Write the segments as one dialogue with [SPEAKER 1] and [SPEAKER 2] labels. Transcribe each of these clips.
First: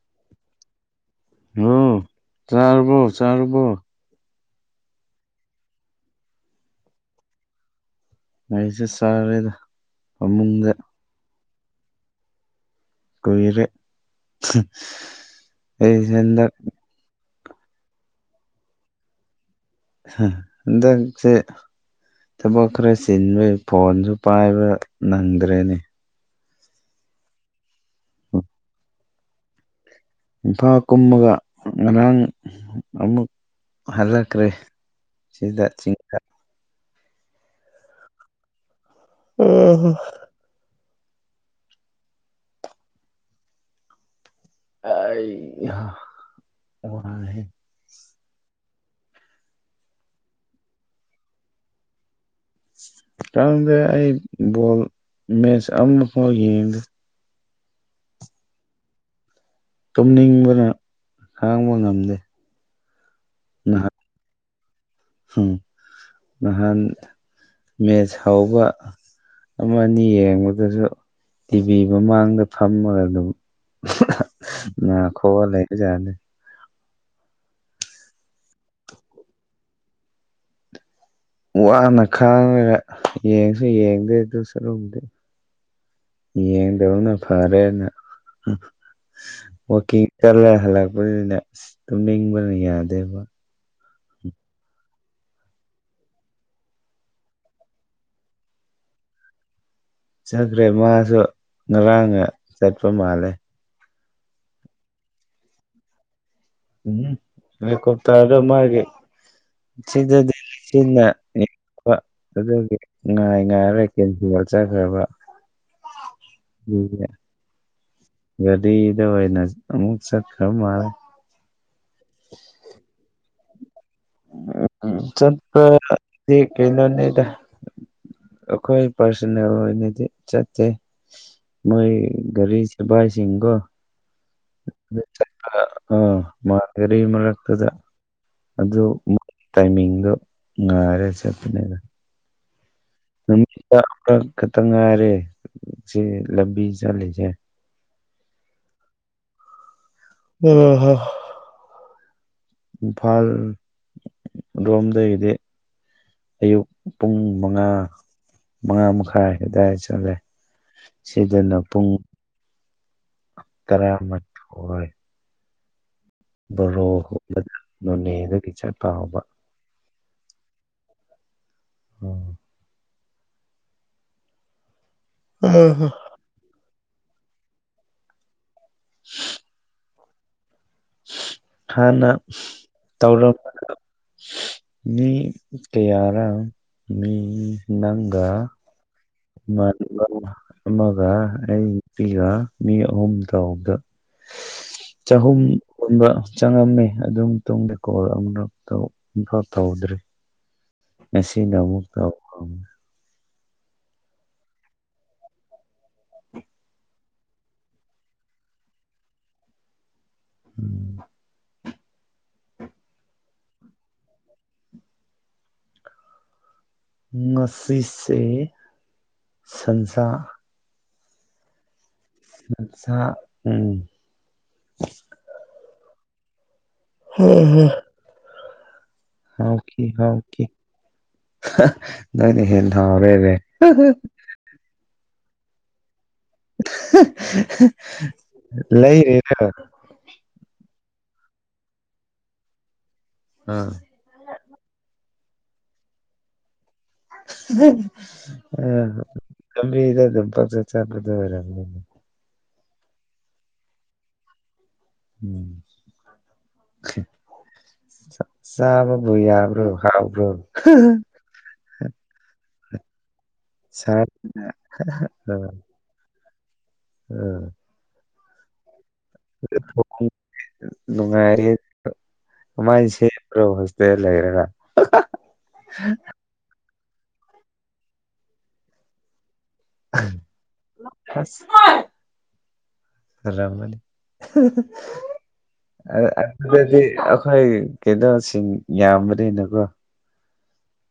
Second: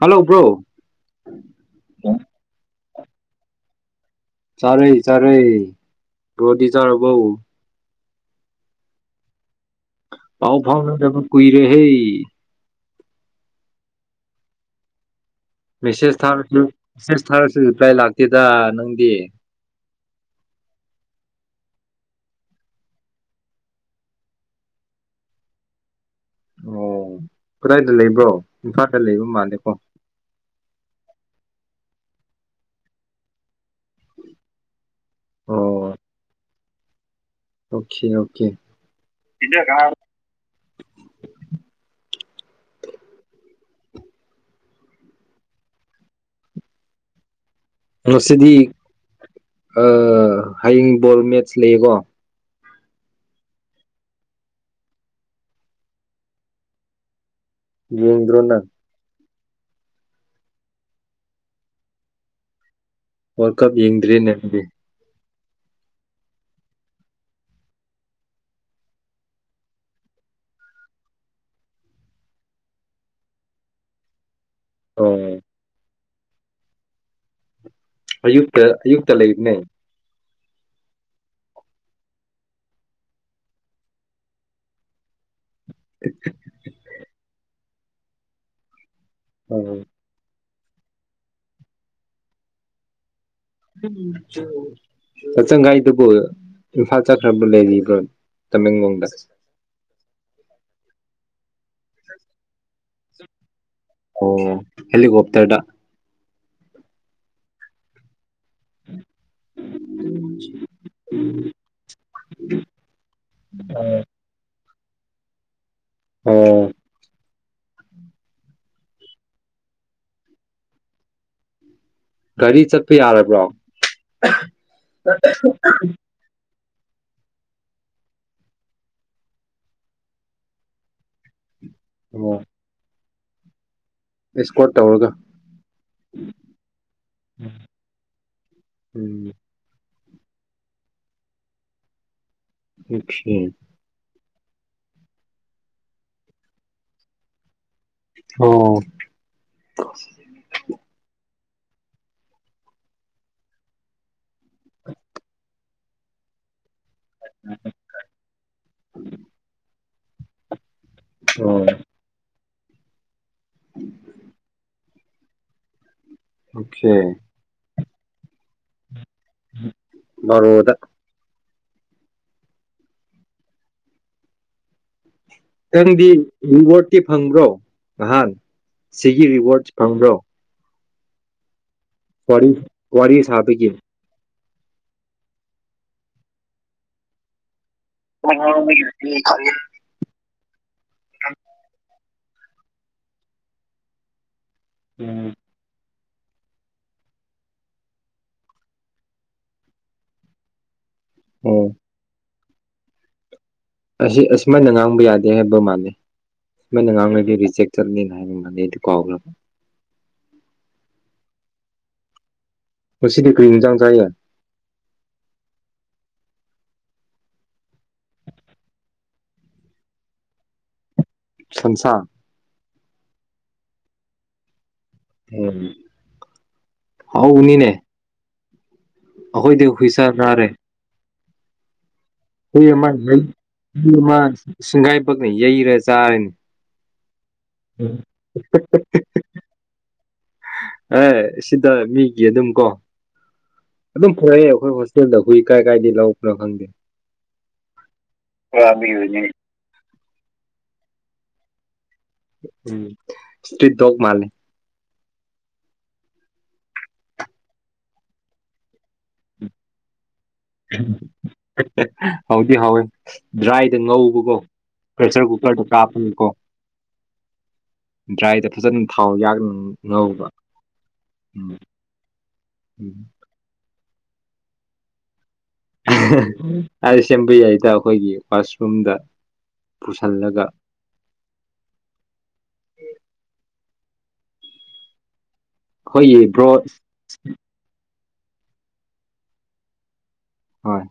[SPEAKER 1] hello bro
[SPEAKER 2] ꯑꯣ ꯆꯥꯔꯕꯣ ꯆꯥꯔꯕꯣ
[SPEAKER 1] ꯆꯥꯔꯦ ꯆꯔꯦ ꯄ꯭ꯔꯣꯗꯤ ꯆꯔꯕꯣ
[SPEAKER 2] ꯑꯩꯁꯦ ꯆꯥꯔꯦꯗ
[SPEAKER 1] ꯄꯥꯎ
[SPEAKER 2] ꯐꯃꯨꯡꯗ
[SPEAKER 1] ꯐꯥꯎꯅꯗꯕ ꯀꯨꯏꯔꯦ ꯍꯦ
[SPEAKER 2] ꯀꯨꯏꯔꯦ ꯑꯩꯁꯦ
[SPEAKER 1] ꯃꯦꯁꯦꯁ
[SPEAKER 2] ꯍꯟꯗꯛ
[SPEAKER 1] ꯊꯥꯔꯁꯨ ꯃꯦꯁꯦꯁ ꯊꯥꯔꯁꯨ ꯔꯤꯄ꯭ꯂꯥꯏ ꯂꯥꯛꯇꯦꯗ ꯅꯪꯗꯤ
[SPEAKER 2] ꯁꯥ ꯍꯟꯗꯛꯁꯦ ꯊꯕꯛ ꯈꯔ ꯆꯤꯟꯕꯩ ꯐꯣꯟꯁꯨ ꯄꯥꯏꯕ ꯅꯪꯗ꯭ꯔꯦꯅꯦ
[SPEAKER 1] ꯑꯣ ꯀꯗꯥꯏꯗ ꯂꯩꯕ꯭ꯔꯣ ꯏꯝꯐꯥꯜꯗ ꯂꯩꯕ ꯃꯥꯜꯂꯦꯀꯣ
[SPEAKER 2] ꯏꯝꯐꯥꯜ ꯀꯨꯝꯃꯒ ꯉꯔꯥꯡ ꯑꯃꯨꯛ ꯍꯜꯂꯛꯈ꯭ꯔꯦ ꯁꯤꯗꯥ
[SPEAKER 1] ꯑꯣ
[SPEAKER 2] ꯆꯤꯡꯗ
[SPEAKER 1] ꯑꯣꯀꯦ ꯑꯣꯀꯦ
[SPEAKER 2] ꯑꯩ ꯌꯥꯝ ꯋꯥꯔꯦ
[SPEAKER 1] ꯉꯁꯤꯗꯤ ꯑ ꯍꯌꯦꯡ ꯕꯣꯜ ꯃꯦꯠꯆ ꯂꯩꯌꯦꯀꯣ
[SPEAKER 2] ꯈꯪꯗꯦ ꯑꯩ ꯕꯣꯜ ꯃꯦꯆ ꯑꯃ ꯐꯥꯎ ꯌꯦꯡꯗꯦ
[SPEAKER 1] ꯌꯦꯡꯗ꯭ꯔꯣ ꯅꯪ
[SPEAKER 2] ꯇꯨꯝꯅꯤꯡꯕꯅ ꯈꯥꯡꯕ ꯉꯝꯗꯦ
[SPEAKER 1] ꯋꯥꯜ ꯀꯞ ꯌꯦꯡꯗ꯭ꯔꯦꯅꯦ ꯑꯗꯨꯗꯤ
[SPEAKER 2] ꯎꯝ ꯅꯍꯥꯟ ꯃꯦꯆ ꯍꯧꯎꯕ ꯑꯃ ꯑꯅꯤ ꯌꯦꯡꯕꯗꯁꯨ ꯇꯤꯚꯤ ꯃꯃꯥꯡꯗ ꯐꯝꯃꯒ ꯑꯗꯨꯝ ꯅꯥ
[SPEAKER 1] ꯑꯣ
[SPEAKER 2] ꯈꯣꯛꯑ ꯂꯩꯕ ꯖꯥꯠꯅꯤ
[SPEAKER 1] ꯑꯌꯨꯛꯇ ꯑꯌꯨꯛꯇ ꯂꯩꯕꯅꯦ
[SPEAKER 2] ꯋꯥꯅ ꯈꯥꯡꯉꯒ ꯌꯦꯡꯁꯨ ꯌꯦꯡꯗꯦ ꯑꯗꯨ ꯁꯔꯨꯛꯄꯨꯗꯤ ꯌꯦꯡꯗꯕꯅ ꯐꯔꯦꯅ
[SPEAKER 1] ꯑꯣ
[SPEAKER 2] ꯋꯥꯀꯤꯡ ꯆꯠꯂꯦ ꯍꯜꯂꯛꯄꯅꯤꯅ ꯑꯁ ꯇꯨꯝꯅꯤꯡꯕꯅ ꯌꯥꯗꯦꯕ
[SPEAKER 1] ꯀꯆꯪꯒꯥꯏꯗꯨꯕꯨ ꯏꯝꯐꯥꯜ ꯆꯠꯈ꯭ꯔꯕꯔꯥ ꯂꯩꯔꯤꯕꯔꯣ ꯇꯃꯦꯡꯂꯣꯡꯗ
[SPEAKER 2] ꯁꯨ ꯉꯔꯥꯡꯅ ꯆꯠꯄ ꯃꯥꯜꯂꯦ
[SPEAKER 1] ꯑꯣ ꯍꯦꯂꯤꯀꯣꯞꯇꯔꯗ
[SPEAKER 2] ꯎꯝ ꯍꯦꯂꯤꯀꯣꯞꯇꯔꯗ ꯃꯥꯒꯤ ꯁꯤꯗꯗꯤ ꯂꯤꯁꯤꯡ ꯑꯗꯨꯗꯤ ꯉꯥꯏ ꯉꯥꯏꯔꯔꯣꯏ
[SPEAKER 1] ꯑꯣ
[SPEAKER 2] ꯀꯦꯟꯇꯤꯟ ꯍꯥꯏꯕ
[SPEAKER 1] ꯑꯣ
[SPEAKER 2] ꯒꯔꯤꯗ ꯑꯣꯏꯅ ꯑꯃꯨꯛ ꯁꯠ ꯈꯔ ꯃꯥꯜꯂꯦ
[SPEAKER 1] ꯒꯥꯔꯤ ꯆꯠꯄ ꯌꯥꯔꯕ꯭ꯔꯣ
[SPEAKER 2] ꯆꯠꯄ ꯗꯤ ꯀꯩꯅꯣꯅꯤꯗ ꯑꯈꯣꯏ ꯄꯔꯁꯅꯦꯜ ꯑꯣꯏꯅꯗꯤ ꯆꯠꯇꯦ ꯃꯣꯏ
[SPEAKER 1] ꯑꯣ
[SPEAKER 2] ꯒꯔꯤꯁꯤꯕꯥꯏ ꯁꯤꯡꯒꯣ
[SPEAKER 1] ꯑꯦꯁꯀꯣꯔꯠ ꯇꯧꯔꯒ
[SPEAKER 2] ꯑ ꯃꯥꯒ꯭ꯔꯤ ꯃꯔꯛꯇꯨꯗ ꯑꯗꯨ
[SPEAKER 1] ꯎꯝ
[SPEAKER 2] ꯇꯥꯏꯃꯤꯡꯗꯣ ꯉꯥꯏꯔ ꯆꯠꯄꯅꯦꯗ
[SPEAKER 1] ꯑꯣꯀꯦ
[SPEAKER 2] ꯅꯨꯃꯤ ꯈꯛꯇ ꯉꯥꯏꯔꯦ ꯁꯤ ꯂꯝꯕꯤ ꯆꯠꯂꯤꯁꯦ
[SPEAKER 1] ꯑꯣ
[SPEAKER 2] ꯎꯝ ꯏꯝꯐꯥꯜ ꯔꯣꯝꯗꯒꯤꯗꯤ ꯑꯌꯨꯛ ꯄꯨꯡ ꯃꯉꯥ ꯃꯉꯥ ꯃꯈꯥꯏ ꯑꯗꯨꯋꯥꯏ ꯆꯠꯂꯦ ꯁꯤꯗꯅ
[SPEAKER 1] ꯑꯣ
[SPEAKER 2] ꯄꯨꯡ ꯇꯥꯔꯥꯃꯥꯊꯣꯏ ꯕꯣꯔꯣ
[SPEAKER 1] ꯑꯣꯀꯦ
[SPEAKER 2] ꯍꯣꯂ ꯅꯣꯅꯦꯗꯒꯤ ꯆꯠꯄ ꯍꯧꯕ
[SPEAKER 1] ꯎꯝ ꯕꯥꯔꯣꯗ
[SPEAKER 2] ꯎꯝ ꯑ
[SPEAKER 1] ꯈꯥꯔꯗꯤ ꯔꯤꯋꯥꯔꯗꯇꯤ ꯐꯪꯕ꯭ꯔꯣ ꯅꯍꯥꯟ ꯁꯤꯒꯤ ꯔꯤꯋꯥꯔꯠ ꯐꯪꯕ꯭ꯔꯣ
[SPEAKER 2] ꯍꯥꯟꯅ
[SPEAKER 1] ꯋꯥꯔꯤ ꯋꯥꯔꯤ ꯁꯥꯕꯒꯤ
[SPEAKER 2] ꯇꯧꯔꯝꯕꯅꯦ
[SPEAKER 1] ꯎꯝ
[SPEAKER 2] ꯃꯤ ꯀꯌꯥꯔꯥ ꯃꯤ
[SPEAKER 1] [unintelligible]
[SPEAKER 2] ꯃꯥꯟꯅꯕ ꯑꯃꯒ ꯑꯩ ꯄꯤꯒ ꯃꯤ ꯑꯍꯨꯝ ꯇꯧꯎꯕꯗ ꯆꯍꯨꯝ ꯄꯨꯟꯕ ꯆꯪꯉꯝꯃꯤ ꯑꯗꯨ ꯃꯇꯨꯡꯗ ꯀꯣꯜ ꯑꯃ ꯑꯃꯨꯛꯐꯥꯎ ꯇꯧꯗ꯭ꯔꯤ ꯉꯁꯤꯅ
[SPEAKER 1] ꯑꯣ
[SPEAKER 2] ꯑꯃꯨꯛ ꯇꯧ ꯍꯧꯕꯅꯦ
[SPEAKER 1] ꯑꯁꯤ ꯑꯁꯨꯝꯃꯥꯏꯅ ꯉꯥꯡꯕ ꯌꯥꯗꯦ ꯍꯥꯏꯕ ꯃꯥꯥꯜꯂꯦ ꯁꯨꯃꯥꯏꯅ ꯉꯥꯡꯅꯒꯦꯗꯤ ꯔꯤꯖꯦꯛ ꯆꯠꯅꯤꯅ ꯍꯥꯏꯔꯝꯕꯅꯤ ꯑꯩꯗꯤ ꯀꯥꯎꯈ꯭ꯔꯕ
[SPEAKER 2] ꯎꯝ
[SPEAKER 1] ꯉꯁꯤꯗꯤ ꯀꯔꯤ ꯍꯦꯟꯁꯥꯡ ꯆꯥꯏꯌꯦ
[SPEAKER 2] ꯉꯁꯤꯁꯦ ꯁꯟꯁꯥ
[SPEAKER 1] ꯁꯟꯁꯥ
[SPEAKER 2] ꯁꯟꯁꯥ ꯎꯝ
[SPEAKER 1] ꯎꯝ ꯍꯥꯎꯕꯅꯤꯅꯦ
[SPEAKER 2] [unintelligible]
[SPEAKER 1] ꯑꯩꯈꯣꯏꯗꯤ
[SPEAKER 2] ꯍꯥꯎꯈꯤ
[SPEAKER 1] ꯍꯨꯏꯁꯥ
[SPEAKER 2] ꯍꯥꯎꯈꯤ
[SPEAKER 1] ꯆꯥꯔꯦ
[SPEAKER 2] ꯅꯪꯅ
[SPEAKER 1] ꯍꯨꯏ
[SPEAKER 2] ꯍꯦꯟꯅ
[SPEAKER 1] ꯑꯃ
[SPEAKER 2] ꯍꯥꯎꯔꯦꯅꯦ
[SPEAKER 1] ꯍꯨꯏ ꯑꯃ ꯁꯤꯡꯒꯥꯏꯕꯛꯅ ꯌꯩꯔꯁꯤ ꯇꯥꯏ
[SPEAKER 2] ꯂꯩꯔꯤꯔ
[SPEAKER 1] ꯑꯦ ꯁꯤꯗ ꯃꯤꯒꯤ ꯑꯗꯨꯝ ꯀꯣ ꯑꯗꯨꯝ ꯄꯨꯔꯛꯑꯦ ꯑꯩꯈꯣꯏ ꯍꯣꯁꯇꯦꯜꯗ ꯍꯨꯏ ꯀꯥꯏ ꯀꯥꯏꯗꯩ ꯂꯧꯕꯅꯣ ꯈꯪꯗꯦ
[SPEAKER 2] ꯑ ꯀꯝꯕꯤꯗꯣ ꯑꯗꯨꯝ ꯐꯖ ꯆꯥꯊꯗꯣꯏ ꯑꯣꯏꯔꯝꯒꯅꯤ
[SPEAKER 1] ꯎꯝ ꯁꯔꯤꯠ ꯗꯣꯛ ꯃꯥꯜꯂꯦ
[SPEAKER 2] ꯎꯝ ꯆꯥꯕꯕꯨ ꯌꯥꯕ꯭ꯔꯣ ꯍꯥꯎꯕ꯭ꯔꯣ
[SPEAKER 1] ꯊꯤ ꯍꯥꯎꯋꯦ ꯗ꯭ꯔꯥꯏꯗ
[SPEAKER 2] ꯁꯥꯕ꯭ꯔꯣ
[SPEAKER 1] ꯉꯧꯕꯀꯣ ꯄ꯭ꯔꯦꯁꯔ ꯀꯨꯀꯔꯗ ꯀꯥꯞꯄꯅꯤꯀꯣ
[SPEAKER 2] ꯑꯥ
[SPEAKER 1] ꯗ꯭ꯔꯥꯏ ꯗ ꯐꯖ
[SPEAKER 2] ꯅꯨꯡꯉꯥꯏꯔꯤ
[SPEAKER 1] ꯎꯝ ꯎꯝ
[SPEAKER 2] ꯃꯥꯏꯁꯦ ꯀꯔꯣꯁ ꯕꯤꯔ ꯂꯩꯔꯒ
[SPEAKER 1] ꯍꯥꯏ ꯁꯦꯝꯕ ꯌꯥꯏꯗ ꯑꯩꯈꯣꯏꯒꯤ ꯋꯥꯁꯔꯨꯝꯗ ꯄꯨꯁꯜꯂꯒ
[SPEAKER 2] ꯑꯁ ꯇꯜꯂꯝꯃꯅꯤ
[SPEAKER 1] ꯑꯩꯈꯣꯏꯒꯤ ꯕ꯭ꯔꯣ
[SPEAKER 2] ꯑꯗꯨꯗꯤ ꯑꯩꯈꯣꯏ ꯀꯦꯗꯁꯤꯡ ꯌꯥꯝꯕꯅꯤꯅꯀꯣ
[SPEAKER 1] ꯍꯣꯏ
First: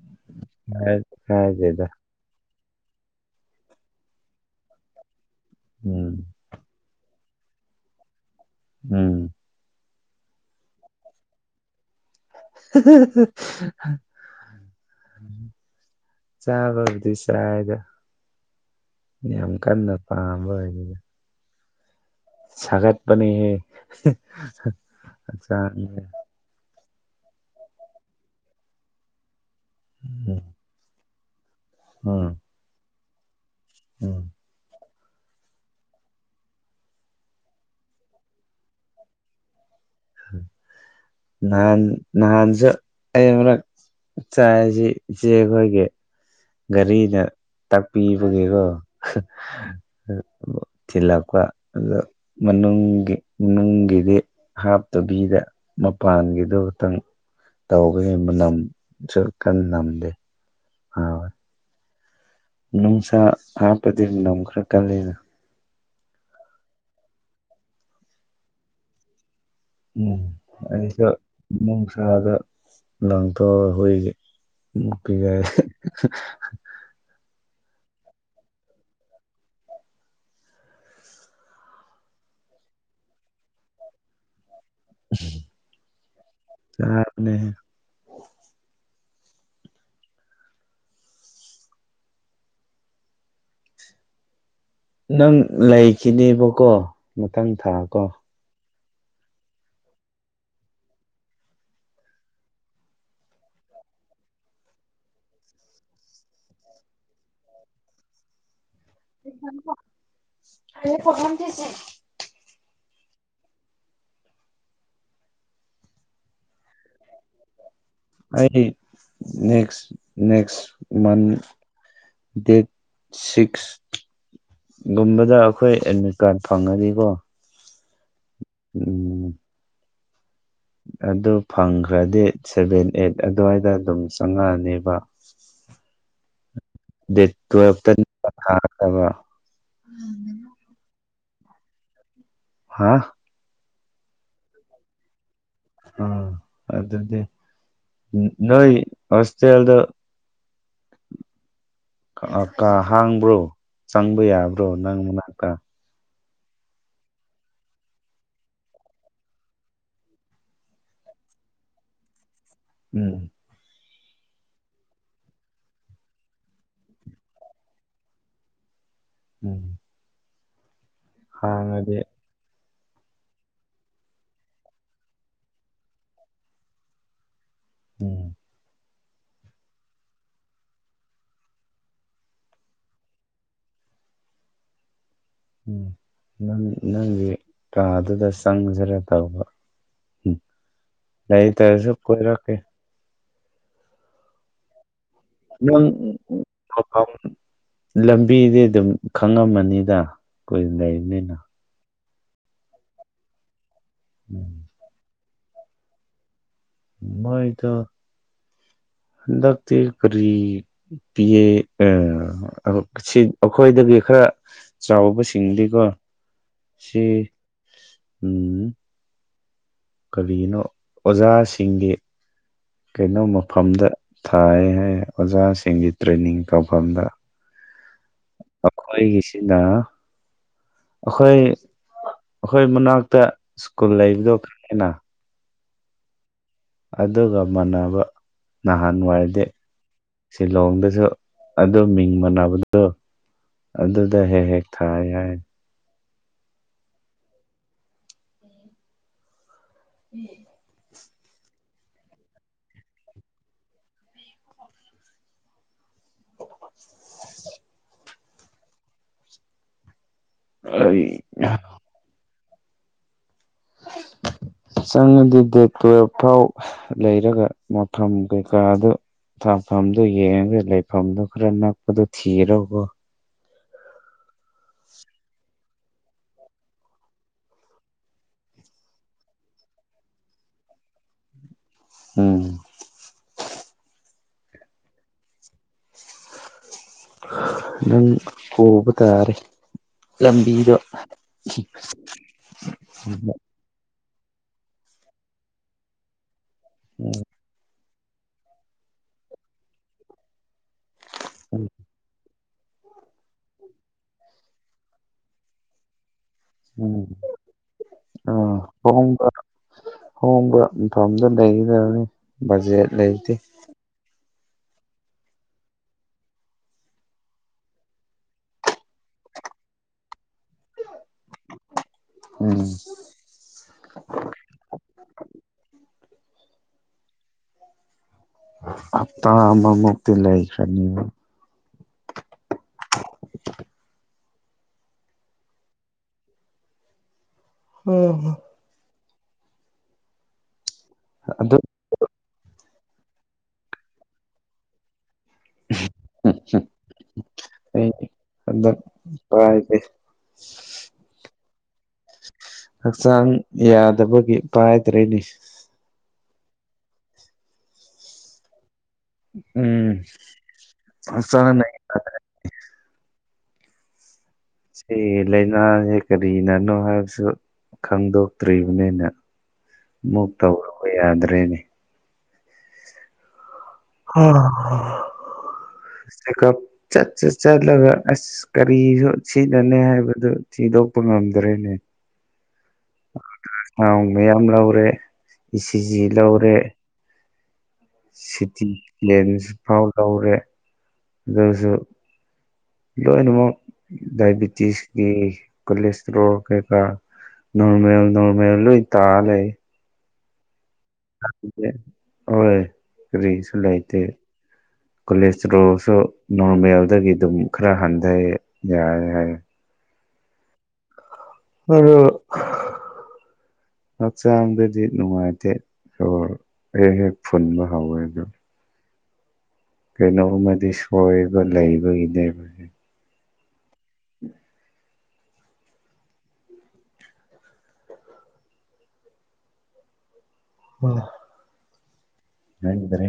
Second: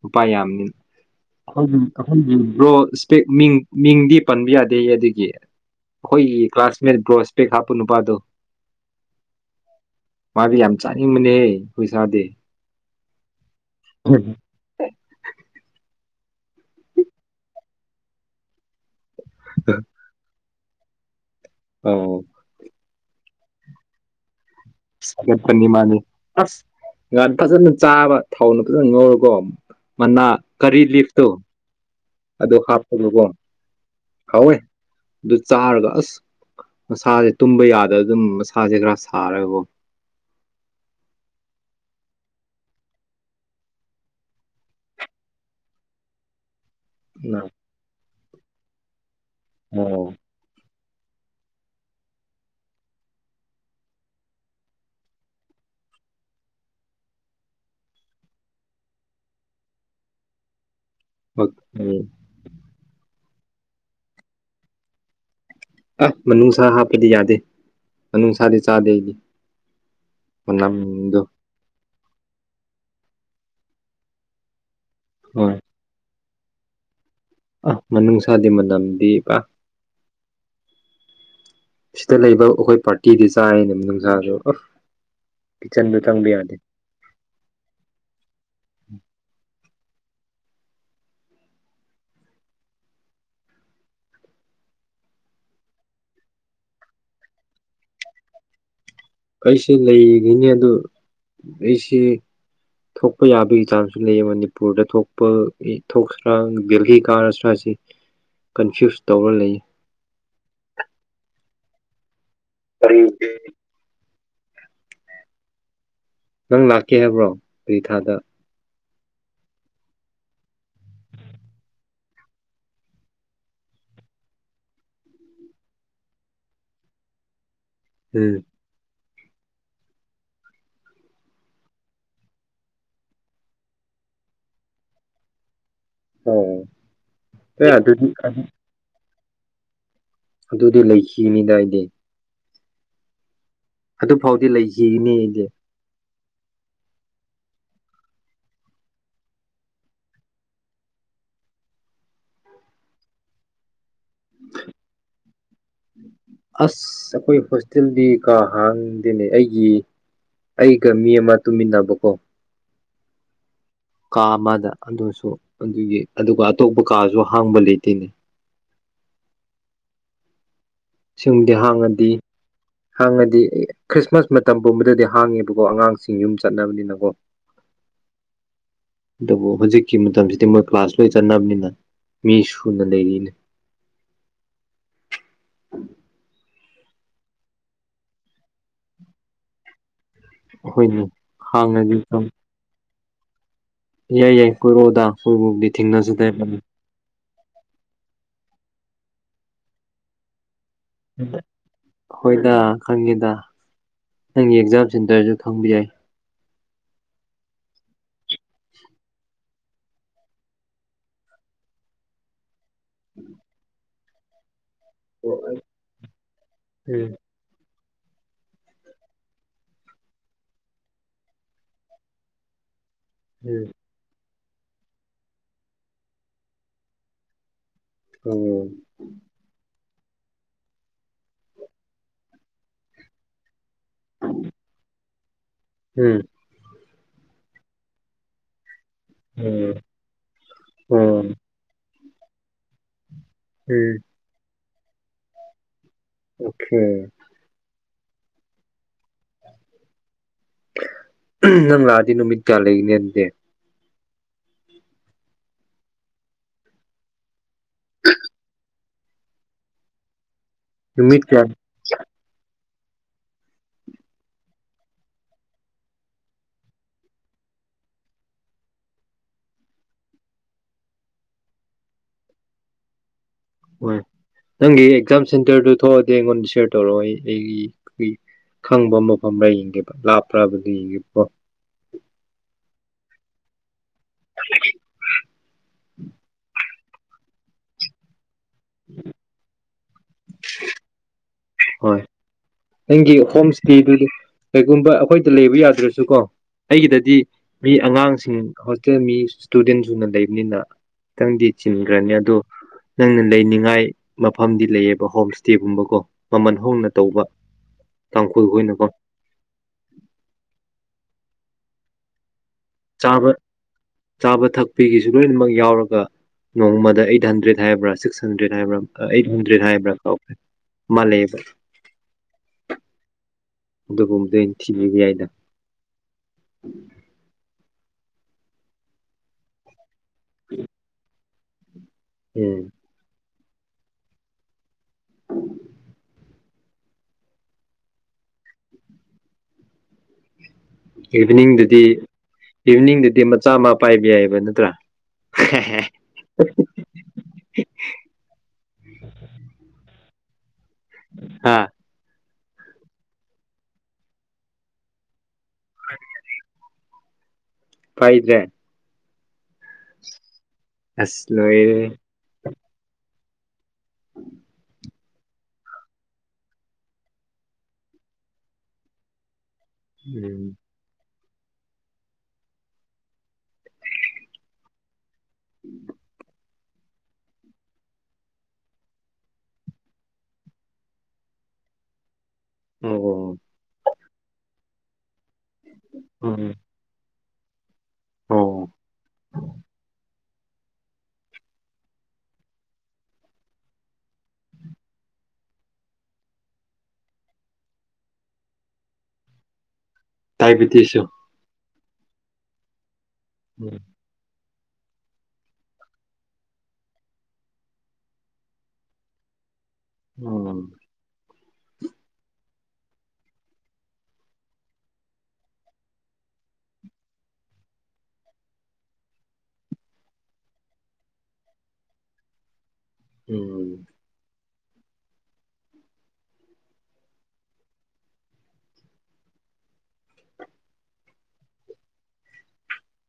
[SPEAKER 1] ꯅꯨꯄꯥ ꯌꯥꯝꯅꯤ
[SPEAKER 2] ꯍꯥꯏ
[SPEAKER 1] ꯑꯩꯈꯣꯏꯒꯤ
[SPEAKER 2] ꯀꯥꯏꯗꯦꯗ
[SPEAKER 1] ꯑꯩꯈꯣꯏꯒꯤ ꯕ꯭ꯔꯣ ꯃꯤꯡ ꯃꯤꯡꯗꯤ ꯄꯟꯕ ꯌꯥꯗꯦ ꯑꯗꯨꯗꯒꯤ
[SPEAKER 2] ꯎꯝ
[SPEAKER 1] ꯑꯩꯈꯣꯏꯒꯤ ꯀ꯭ꯂꯥꯁꯃꯦꯠ ꯕ꯭ꯔꯣꯁ ꯁꯄꯦꯛ ꯍꯥꯞꯄ ꯅꯨꯄꯥꯗꯣ
[SPEAKER 2] ꯎꯝ
[SPEAKER 1] ꯃꯥꯗꯤ ꯌꯥꯝ ꯆꯥꯅꯤꯡꯕꯅꯦ ꯍꯧꯏꯁꯥꯗꯤ
[SPEAKER 2] [unintelligible] ꯆꯥꯕꯕꯨꯗꯤ ꯆꯥꯏꯗ ꯌꯥꯝ ꯀꯟꯅ ꯄꯥꯝꯕ ꯑꯣꯏꯗꯦ
[SPEAKER 1] ꯑꯧ
[SPEAKER 2] ꯊꯥꯒꯠ ꯄꯅꯦ ꯍꯦ
[SPEAKER 1] ꯄꯅꯤ ꯃꯥꯅꯤ ꯑꯁ ꯉꯥꯍꯟ ꯐꯖꯅ ꯆꯥꯕ ꯊꯥꯎꯅ ꯐꯖꯅ ꯉꯧꯔꯀꯣ ꯃꯅꯥ
[SPEAKER 2] ꯎꯝ
[SPEAKER 1] ꯀꯔꯤ ꯂꯤꯐꯇꯣ
[SPEAKER 2] ꯎꯝ
[SPEAKER 1] ꯑꯗꯨ ꯍꯥꯞꯀꯅꯨꯀꯣ
[SPEAKER 2] ꯎꯝ
[SPEAKER 1] ꯍꯥꯎꯋꯦ ꯑꯗꯨ ꯆꯥꯔꯒ ꯑꯁ ꯃꯁꯥꯁꯦ ꯇꯨꯝꯕ ꯌꯥꯗ ꯑꯗꯨꯝ ꯃꯁꯥꯁꯦ ꯈꯔ ꯁꯥꯔꯒꯀꯣ
[SPEAKER 2] ꯅꯍꯥꯟ ꯅꯍꯥꯟꯁꯨ ꯑꯩ ꯑꯃꯨꯔꯛ ꯆꯥꯏꯁꯤ ꯏꯆꯦꯈꯣꯏꯒꯤ ꯒꯥꯔꯤꯅ ꯇꯥꯛꯄꯤꯕꯅꯦꯀꯣ
[SPEAKER 1] ꯑꯣ
[SPEAKER 2] ꯊꯤꯜꯂꯛꯄ ꯑꯗꯣ ꯃꯅꯨꯡꯒꯤ ꯃꯅꯨꯡꯒꯤꯗꯤ ꯍꯥꯞꯇꯕꯤꯗ ꯃꯄꯥꯟꯒꯤꯗꯨ ꯈꯛꯇꯪ ꯇꯧꯕꯒꯤ ꯃꯅꯝꯁꯨ ꯀꯟꯅ ꯅꯝꯗꯦ ꯍꯥꯎꯋꯦ
[SPEAKER 1] [unintelligible]
[SPEAKER 2] ꯍꯥꯥꯞꯄꯗꯤ ꯃꯅꯝ ꯈꯔ ꯀꯜꯂꯦꯅ
[SPEAKER 1] ꯑ ꯃꯅꯨꯡꯅꯨꯡꯁꯥ ꯍꯥꯞꯄꯗꯤ ꯌꯥꯗꯦ ꯃꯅꯨꯡꯁꯥꯗꯤ ꯆꯥꯗꯦ ꯑꯩꯗꯤ
[SPEAKER 2] ꯎꯝ ꯑꯩꯁꯨ
[SPEAKER 1] ꯃꯅꯝꯗꯣ ꯍꯣꯏ
[SPEAKER 2] [unintelligible]
[SPEAKER 1] ꯑ ꯃꯅꯨꯡꯅꯨꯡꯁꯥꯗꯤ ꯃꯅꯝꯗꯤ ꯄꯨꯔꯥ ꯁꯤꯗ ꯂꯩꯕ ꯑꯩꯈꯣꯏ ꯄꯥꯔꯇꯤꯗꯤ ꯆꯥꯏ ꯃꯅꯨꯡꯁꯥꯗꯣ ꯀꯤꯆꯟꯗ ꯆꯪꯕ ꯌꯥꯗꯦ
[SPEAKER 2] ꯆꯥꯕꯅꯦ ꯅꯪ ꯂꯩꯈꯤꯅꯦꯕꯀꯣ ꯃꯊꯪꯊꯥꯀꯣ
[SPEAKER 1] ꯑꯩꯁꯤ ꯂꯩꯈꯤꯅꯤ ꯑꯗꯨ ꯑꯩꯁꯤ ꯊꯣꯛꯄ ꯌꯥꯕꯒꯤ ꯆꯥꯟꯁꯨ ꯂꯩꯌꯦ ꯃꯅꯤꯄꯨꯔꯗ ꯊꯣꯛꯄ ꯊꯣꯛꯈ꯭ꯔꯒꯗꯤ [unintelligible]
[SPEAKER 2] [inaudible] [unintelligible]
[SPEAKER 1] [unintelligible] ꯅꯪ ꯂꯥꯛꯀꯦ ꯍꯥꯏꯕ꯭ꯔꯣ ꯀꯔꯤ ꯊꯥꯗ
[SPEAKER 2] ꯑꯩ next next month date six ꯒꯨꯝꯕꯗ ꯑꯩꯈꯣꯏ ꯑꯦꯗꯃꯤꯠ ꯀꯥꯔꯠ ꯐꯪꯉꯅꯤꯀꯣ
[SPEAKER 1] ꯎꯝ
[SPEAKER 2] ꯎꯝ ꯑꯗꯨ ꯐꯪꯈ꯭ꯔꯗꯤ ꯁꯦꯚꯦꯟ ꯑꯩꯠ ꯑꯗꯨꯋꯥꯏꯗ ꯑꯗꯨꯝ ꯆꯪꯉꯛ ꯑꯅꯦꯕ
[SPEAKER 1] ꯑꯣ
[SPEAKER 2] ꯗꯦꯠ
[SPEAKER 1] ꯑꯦ
[SPEAKER 2] ꯇꯨꯋꯦꯞꯇ
[SPEAKER 1] ꯑꯗꯨꯗꯤ
[SPEAKER 2] ꯀꯥ ꯍꯥꯡꯒꯗ꯭ꯔꯣ ꯎꯝ
[SPEAKER 1] ꯑꯗꯨꯗꯤ ꯂꯩꯈꯤꯅꯤ ꯗꯥꯏꯗꯤ
[SPEAKER 2] ꯍꯥꯥ
[SPEAKER 1] ꯑꯗꯨꯐꯥꯎꯗꯤ ꯂꯩꯈꯤꯅꯤ ꯑꯩꯗꯤ
[SPEAKER 2] ꯑꯥ ꯑꯗꯨꯗꯤ ꯅꯣꯏ ꯍꯣꯁꯇꯦꯜꯗꯣ ꯀꯥ ꯍꯥꯡꯕ꯭ꯔꯣ ꯆꯪꯕ ꯌꯥꯕ꯭ꯔꯣ ꯅꯪ ꯃꯅꯥꯛꯇ
[SPEAKER 1] ꯑꯁ ꯑꯩꯈꯣꯏ ꯍꯣꯁꯇꯦꯜꯗꯤ ꯀꯥ ꯍꯥꯡꯗꯦꯅꯦ ꯑꯩꯒꯤ ꯑꯩꯒ ꯃꯤ ꯑꯃ ꯇꯨꯃꯤꯟꯅꯕꯀꯣ
[SPEAKER 2] ꯎꯝ
[SPEAKER 1] ꯀꯥ ꯑꯃꯗ ꯑꯗꯨꯁꯨ ꯑꯗꯨꯒꯤ ꯑꯗꯨꯒ ꯑꯇꯣꯞꯄ ꯀꯥꯁꯨ ꯍꯥꯡꯕ ꯂꯩꯇꯦꯅꯦ
[SPEAKER 2] ꯎꯝ
[SPEAKER 1] ꯁꯨꯝꯗꯤ ꯍꯥꯡꯉꯗꯤ ꯍꯥꯡꯉꯗꯤ ꯈ꯭ꯔꯤꯁꯃꯥꯁ ꯃꯇꯝ ꯄꯨꯝꯕꯗꯗꯤ ꯍꯥꯡꯉꯦꯕꯀꯣ ꯑꯉꯥꯡꯁꯤꯡ ꯌꯨꯝ ꯆꯠꯅꯕꯅꯤꯅꯀꯣ
[SPEAKER 2] ꯎꯝ
[SPEAKER 1] ꯑꯗꯨꯕꯨ ꯍꯧꯖꯤꯛꯀꯤ ꯃꯇꯝꯁꯤꯗꯤ ꯃꯣꯏ ꯀ꯭ꯂꯥꯁ ꯂꯣꯏ ꯆꯠꯅꯕꯅꯤꯅ ꯃꯤꯁꯨꯨꯅ ꯂꯩꯔꯤꯅꯦ
[SPEAKER 2] [inaudible] ꯎꯝ ꯅꯪ ꯅꯪꯒꯤ ꯀꯥꯗꯨꯗ ꯆꯪꯖꯤꯔꯥ ꯇꯧꯕ
[SPEAKER 1] ꯑꯩꯈꯣꯏꯅ
[SPEAKER 2] ꯂꯩꯇ꯭ꯔꯁꯨ
[SPEAKER 1] ꯍꯥꯡꯉꯗꯤ
[SPEAKER 2] ꯀꯣꯏꯔꯛꯀꯦ
[SPEAKER 1] ꯌꯥꯏ ꯌꯥꯏ ꯀꯣꯏꯔꯣꯛꯑꯣꯗ ꯑꯩꯈꯣꯏꯔꯣꯝꯗꯤ
[SPEAKER 2] ꯅꯪ
[SPEAKER 1] ꯊꯦꯡꯅꯖꯤꯗ
[SPEAKER 2] ꯃꯐꯝ ꯂꯝꯕꯤꯗꯤ ꯑꯗꯨꯝ ꯈꯪꯉꯝꯃꯅꯤꯗ ꯀꯨꯏꯅ ꯂꯩꯕꯅꯤꯅ
[SPEAKER 1] ꯍꯣꯏꯗ ꯈꯪꯉꯦꯗ ꯅꯪꯒꯤ
[SPEAKER 2] ꯎꯝ
[SPEAKER 1] ꯑꯦꯛꯖꯥꯝ ꯁꯦꯟꯇꯔꯁꯨ ꯈꯪꯕ ꯌꯥꯏ
[SPEAKER 2] ꯃꯣꯏꯗꯣ ꯍꯟꯗꯛꯇꯤ ꯀꯔꯤ ꯄꯤ ꯑꯦ ꯑ ꯑꯧ ꯀꯁꯤꯟ ꯑꯩꯈꯣꯏꯗꯒꯤ ꯈꯔ
[SPEAKER 1] ꯎꯝ
[SPEAKER 2] ꯆꯥꯎꯕꯁꯤꯡꯗꯤꯀꯣ ꯁꯤ ꯎꯝ ꯀꯔꯤꯅꯣ ꯑꯣꯖꯥꯁꯤꯡꯒꯤ ꯀꯩꯅꯣ ꯃꯐꯝꯗ ꯊꯥꯔꯅꯤ ꯍꯥꯏꯅꯦ ꯑꯣꯖꯁꯤꯡꯒꯤ ꯇ꯭ꯔꯦꯟꯅꯤꯡ ꯇꯧꯐꯝꯗ
[SPEAKER 1] ꯎꯝ
[SPEAKER 2] ꯑꯈꯣꯏꯒꯤꯁꯤꯅ ꯑꯈꯣꯏ ꯑꯈꯣꯏ ꯃꯅꯥꯛꯇ ꯁ꯭ꯀꯨꯜ ꯂꯩꯕꯗꯣ ꯈꯪꯉꯦꯅ
[SPEAKER 1] ꯎꯝ
[SPEAKER 2] ꯑꯗꯨꯒ ꯃꯥꯟꯅꯕ ꯅꯍꯥꯟꯋꯥꯏꯗꯤ
[SPEAKER 1] ꯎꯝ
[SPEAKER 2] ꯁꯤꯂꯣꯡꯗꯁꯨ
[SPEAKER 1] ꯎꯝ ꯎꯝ
[SPEAKER 2] ꯑꯗꯨ ꯃꯤꯡ ꯃꯥꯟꯅꯕꯗꯣ
[SPEAKER 1] ꯎꯝ
[SPEAKER 2] ꯑꯗꯨꯗ ꯍꯦꯛ ꯍꯦꯛ ꯊꯥꯏ ꯍꯥꯏ
[SPEAKER 1] ꯑꯣ ꯀꯦ
[SPEAKER 2] [unintelligible]
[SPEAKER 1] ꯅꯪ ꯂꯥꯛꯑꯗꯤ ꯅꯨꯃꯤꯠ ꯀꯌꯥ ꯂꯩꯒꯅꯤ ꯑꯗꯨꯗꯤ
[SPEAKER 2] [inaudible] ꯑꯩ
[SPEAKER 1] ꯅꯨꯃꯤꯠ ꯀꯌꯥ
[SPEAKER 2] [inaudible] ꯆꯪꯉꯗꯤ ꯗꯦꯠ ꯇꯨꯋꯦꯜꯐ ꯐꯥꯎ ꯂꯩꯔꯒ ꯃꯐꯝ ꯀꯩꯀꯥꯗꯨ ꯊꯝꯐꯝꯗꯨ ꯌꯦꯡꯉꯒ ꯂꯩꯐꯝꯗꯨ ꯈꯔ ꯅꯛꯄꯗꯣ ꯊꯤꯔꯒꯀꯣ
[SPEAKER 1] ꯍꯣꯏ ꯅꯪꯒꯤ ꯑꯦꯛꯖꯥꯝ ꯁꯦꯟꯇꯔꯗꯨ ꯊꯣꯛꯑꯗꯤ ꯑꯩꯉꯣꯟꯗ ꯁꯤꯌꯔ ꯇꯧꯔꯛꯑꯣ ꯑꯩ ꯑꯩꯒꯤ ꯑꯩ ꯈꯪꯕ ꯃꯐꯝꯔ ꯌꯦꯡꯒꯦꯕ ꯂꯥꯞꯄ꯭ꯔꯕꯨꯗꯤ ꯌꯦꯡꯒꯦꯀꯣ
[SPEAKER 2] ꯎꯝ
[SPEAKER 1] [inaudible]
[SPEAKER 2] ꯅꯪ ꯍꯧꯕ ꯇꯥꯔꯦ ꯂꯝꯕꯤꯗꯣ [inaudible]
[SPEAKER 1] ꯍꯣꯏ ꯅꯪꯒꯤ ꯍꯣꯝ ꯁ꯭ꯇꯦꯗꯨꯗꯤ ꯀꯩꯒꯨꯝꯕ ꯑꯩꯈꯣꯏꯗ ꯂꯩꯕ ꯌꯥꯗ꯭ꯔꯁꯨ ꯀꯣ ꯑꯩꯒꯤꯗꯗꯤ
[SPEAKER 2] ꯎꯝ
[SPEAKER 1] ꯃꯤ ꯑꯉꯥꯡꯁꯤꯡ ꯍꯣꯁꯇꯦꯜ ꯃꯤ ꯁ꯭ꯇꯨꯗꯦꯟ ꯁꯨꯅ ꯂꯩꯕꯅꯤꯅ ꯇꯪꯗꯤ ꯆꯤꯟꯒ꯭ꯔꯅꯤ ꯑꯗꯣ ꯅꯪꯅ ꯂꯩꯅꯤꯡꯉꯥꯏ ꯃꯐꯝꯗꯤ ꯂꯩꯌꯦꯕꯀꯣ ꯍꯣꯝ ꯁ꯭꯭ꯇꯦꯒꯨꯝꯕꯀꯣ ꯃꯃꯜ ꯍꯣꯡꯅ ꯇꯧꯕ
[SPEAKER 2] ꯑ
[SPEAKER 1] ꯇꯥꯡꯈꯨꯜ ꯈꯣꯏꯅꯀꯣ
[SPEAKER 2] ꯑꯍꯣꯡꯕ ꯍꯣꯡꯕ ꯃꯐꯝꯗ ꯂꯩꯒꯗꯕꯅꯤ ꯕꯖꯦꯠ
[SPEAKER 1] ꯆꯥꯕ
[SPEAKER 2] ꯂꯩꯇꯦ
[SPEAKER 1] ꯆꯥꯕ ꯊꯛꯄꯤꯒꯤꯁꯨ ꯂꯣꯏꯅꯃꯛ ꯌꯥꯎꯔꯒ ꯅꯣꯡꯃꯗ ꯑꯩꯠ ꯍꯟꯗ꯭ꯔꯦꯠ ꯍꯥꯏꯕ꯭ꯔꯥ ꯁꯤꯛꯁ ꯍꯟꯗ꯭ꯔꯦꯠ ꯍꯥꯏꯕ꯭ꯔꯥ ꯑꯩꯠ ꯍꯟꯗ꯭ꯔꯦꯠ ꯍꯥꯏꯕ꯭ꯔꯥ ꯀꯥꯎꯈ꯭ꯔꯦ ꯃꯥ ꯂꯩꯕꯩ
[SPEAKER 2] ꯎꯝ
[SPEAKER 1] ꯑꯗꯨꯒꯨꯝꯕꯗꯤ ꯑꯩꯅ ꯊꯤꯕꯤꯕ ꯌꯥꯏꯗ
[SPEAKER 2] ꯍꯞꯇ ꯑꯃꯃꯨꯛꯇꯤ ꯂꯩꯥꯈ꯭ꯔꯅꯤꯕ
[SPEAKER 1] ꯎꯝ [inaudible]
[SPEAKER 2] ꯑꯥꯍ ꯑꯗꯨ
[SPEAKER 1] ꯏꯚꯤꯅꯤꯡꯗꯗꯤ ꯏꯚꯤꯅꯤꯡꯗꯗꯤ ꯃꯆꯥ ꯑꯃ ꯄꯥꯏꯕ ꯌꯥꯏꯌꯦꯕ ꯅꯠꯇ꯭ꯔꯥ
[SPEAKER 2] [unintelligible] ꯑꯩꯗꯤ ꯍꯟꯗꯛ ꯄꯥꯏꯗꯦ [inaudible]
[SPEAKER 1] ꯍꯥꯥ
[SPEAKER 2] ꯍꯛꯆꯥꯡ ꯌꯥꯗꯕꯒꯤ ꯄꯥꯏꯗ꯭ꯔꯦꯅꯤ
[SPEAKER 1] ꯄꯥꯏꯗ꯭ꯔꯦ
[SPEAKER 2] ꯎꯝ
[SPEAKER 1] ꯑꯁ
[SPEAKER 2] ꯍꯛꯆꯥꯡꯅ
[SPEAKER 1] ꯂꯣꯏꯔꯦ
[SPEAKER 2] ꯌꯥꯗ꯭ꯔꯦ
[SPEAKER 1] [inaudible]
[SPEAKER 2] ꯁꯤ ꯂꯥꯏꯅꯥꯁꯦ ꯀꯔꯤꯅꯅꯣ ꯍꯥꯏꯕꯁꯨ ꯈꯪꯗꯣꯛꯇ꯭ꯔꯤꯕꯅꯤꯅ ꯃꯨꯛ
[SPEAKER 1] ꯎꯝ
[SPEAKER 2] ꯇꯧꯔꯨꯕ ꯌꯥꯗ꯭ꯔꯦꯅꯦ [unintelligible] ꯆꯠꯁꯨ ꯆꯠꯂꯒ ꯑꯁ ꯀꯔꯤꯔꯣ ꯁꯤꯅꯅꯤ ꯍꯥꯏꯕꯗꯨ ꯊꯤꯗꯣꯛꯄ ꯉꯝꯗ꯭ꯔꯦꯅꯦ
[SPEAKER 1] ꯑꯣ ꯍꯣꯏ ꯍꯣꯏ
[SPEAKER 2] ꯁꯥꯎꯟ ꯃꯌꯥꯝ ꯂꯧꯔꯦ ꯏꯁꯤꯖꯤ
[SPEAKER 1] ꯎꯝ
[SPEAKER 2] ꯂꯧꯔꯦ
[SPEAKER 1] ꯑꯣ
[SPEAKER 2] ꯁꯤꯇꯤ ꯂꯦꯟꯁ ꯐꯥꯎ ꯂꯧꯔꯦ ꯑꯗꯨꯁꯨ ꯂꯣꯏꯅꯃꯛ ꯗꯥꯏꯕꯤꯇꯤꯁꯀꯤ ꯀꯣꯂꯦꯁꯇ꯭ꯔꯣꯜ ꯀꯩꯀꯥ ꯅꯣꯔꯃꯦꯜ ꯅꯣꯔꯃꯦꯜ ꯂꯣꯏ ꯇꯥꯂꯩ
[SPEAKER 1] ꯗꯥꯏꯕꯤꯇꯤꯁꯁꯨ
[SPEAKER 2] ꯍꯣꯏ ꯀꯔꯤꯁꯨ
[SPEAKER 1] ꯎꯝ
[SPEAKER 2] ꯂꯩꯇꯦ ꯀꯣꯂꯦꯁꯇ꯭ꯔꯣꯜꯁꯨ ꯅꯣꯔꯃꯦꯜꯗꯒꯤ ꯑꯗꯨꯝ ꯈꯔ ꯍꯟꯗꯩ ꯌꯥꯔꯦ ꯍꯥꯏ
[SPEAKER 1] ꯑꯣ
[SPEAKER 2] ꯑꯥ ꯍꯥ ꯍꯛꯆꯥꯡꯗꯗꯤ ꯅꯨꯡꯉꯥꯏꯇꯦ ꯁꯣꯔ ꯍꯦ ꯍꯦꯛ ꯐꯨꯟꯕ ꯍꯧꯋꯦ ꯑꯗꯣ ꯀꯩꯅꯣ ꯑꯃꯗꯤ ꯁꯣꯏꯕ ꯂꯩꯕꯒꯤꯅꯦ
[SPEAKER 1] ꯎꯝ
[SPEAKER 2] [unintelligible] ꯅꯩ ꯗ꯭ꯔꯦ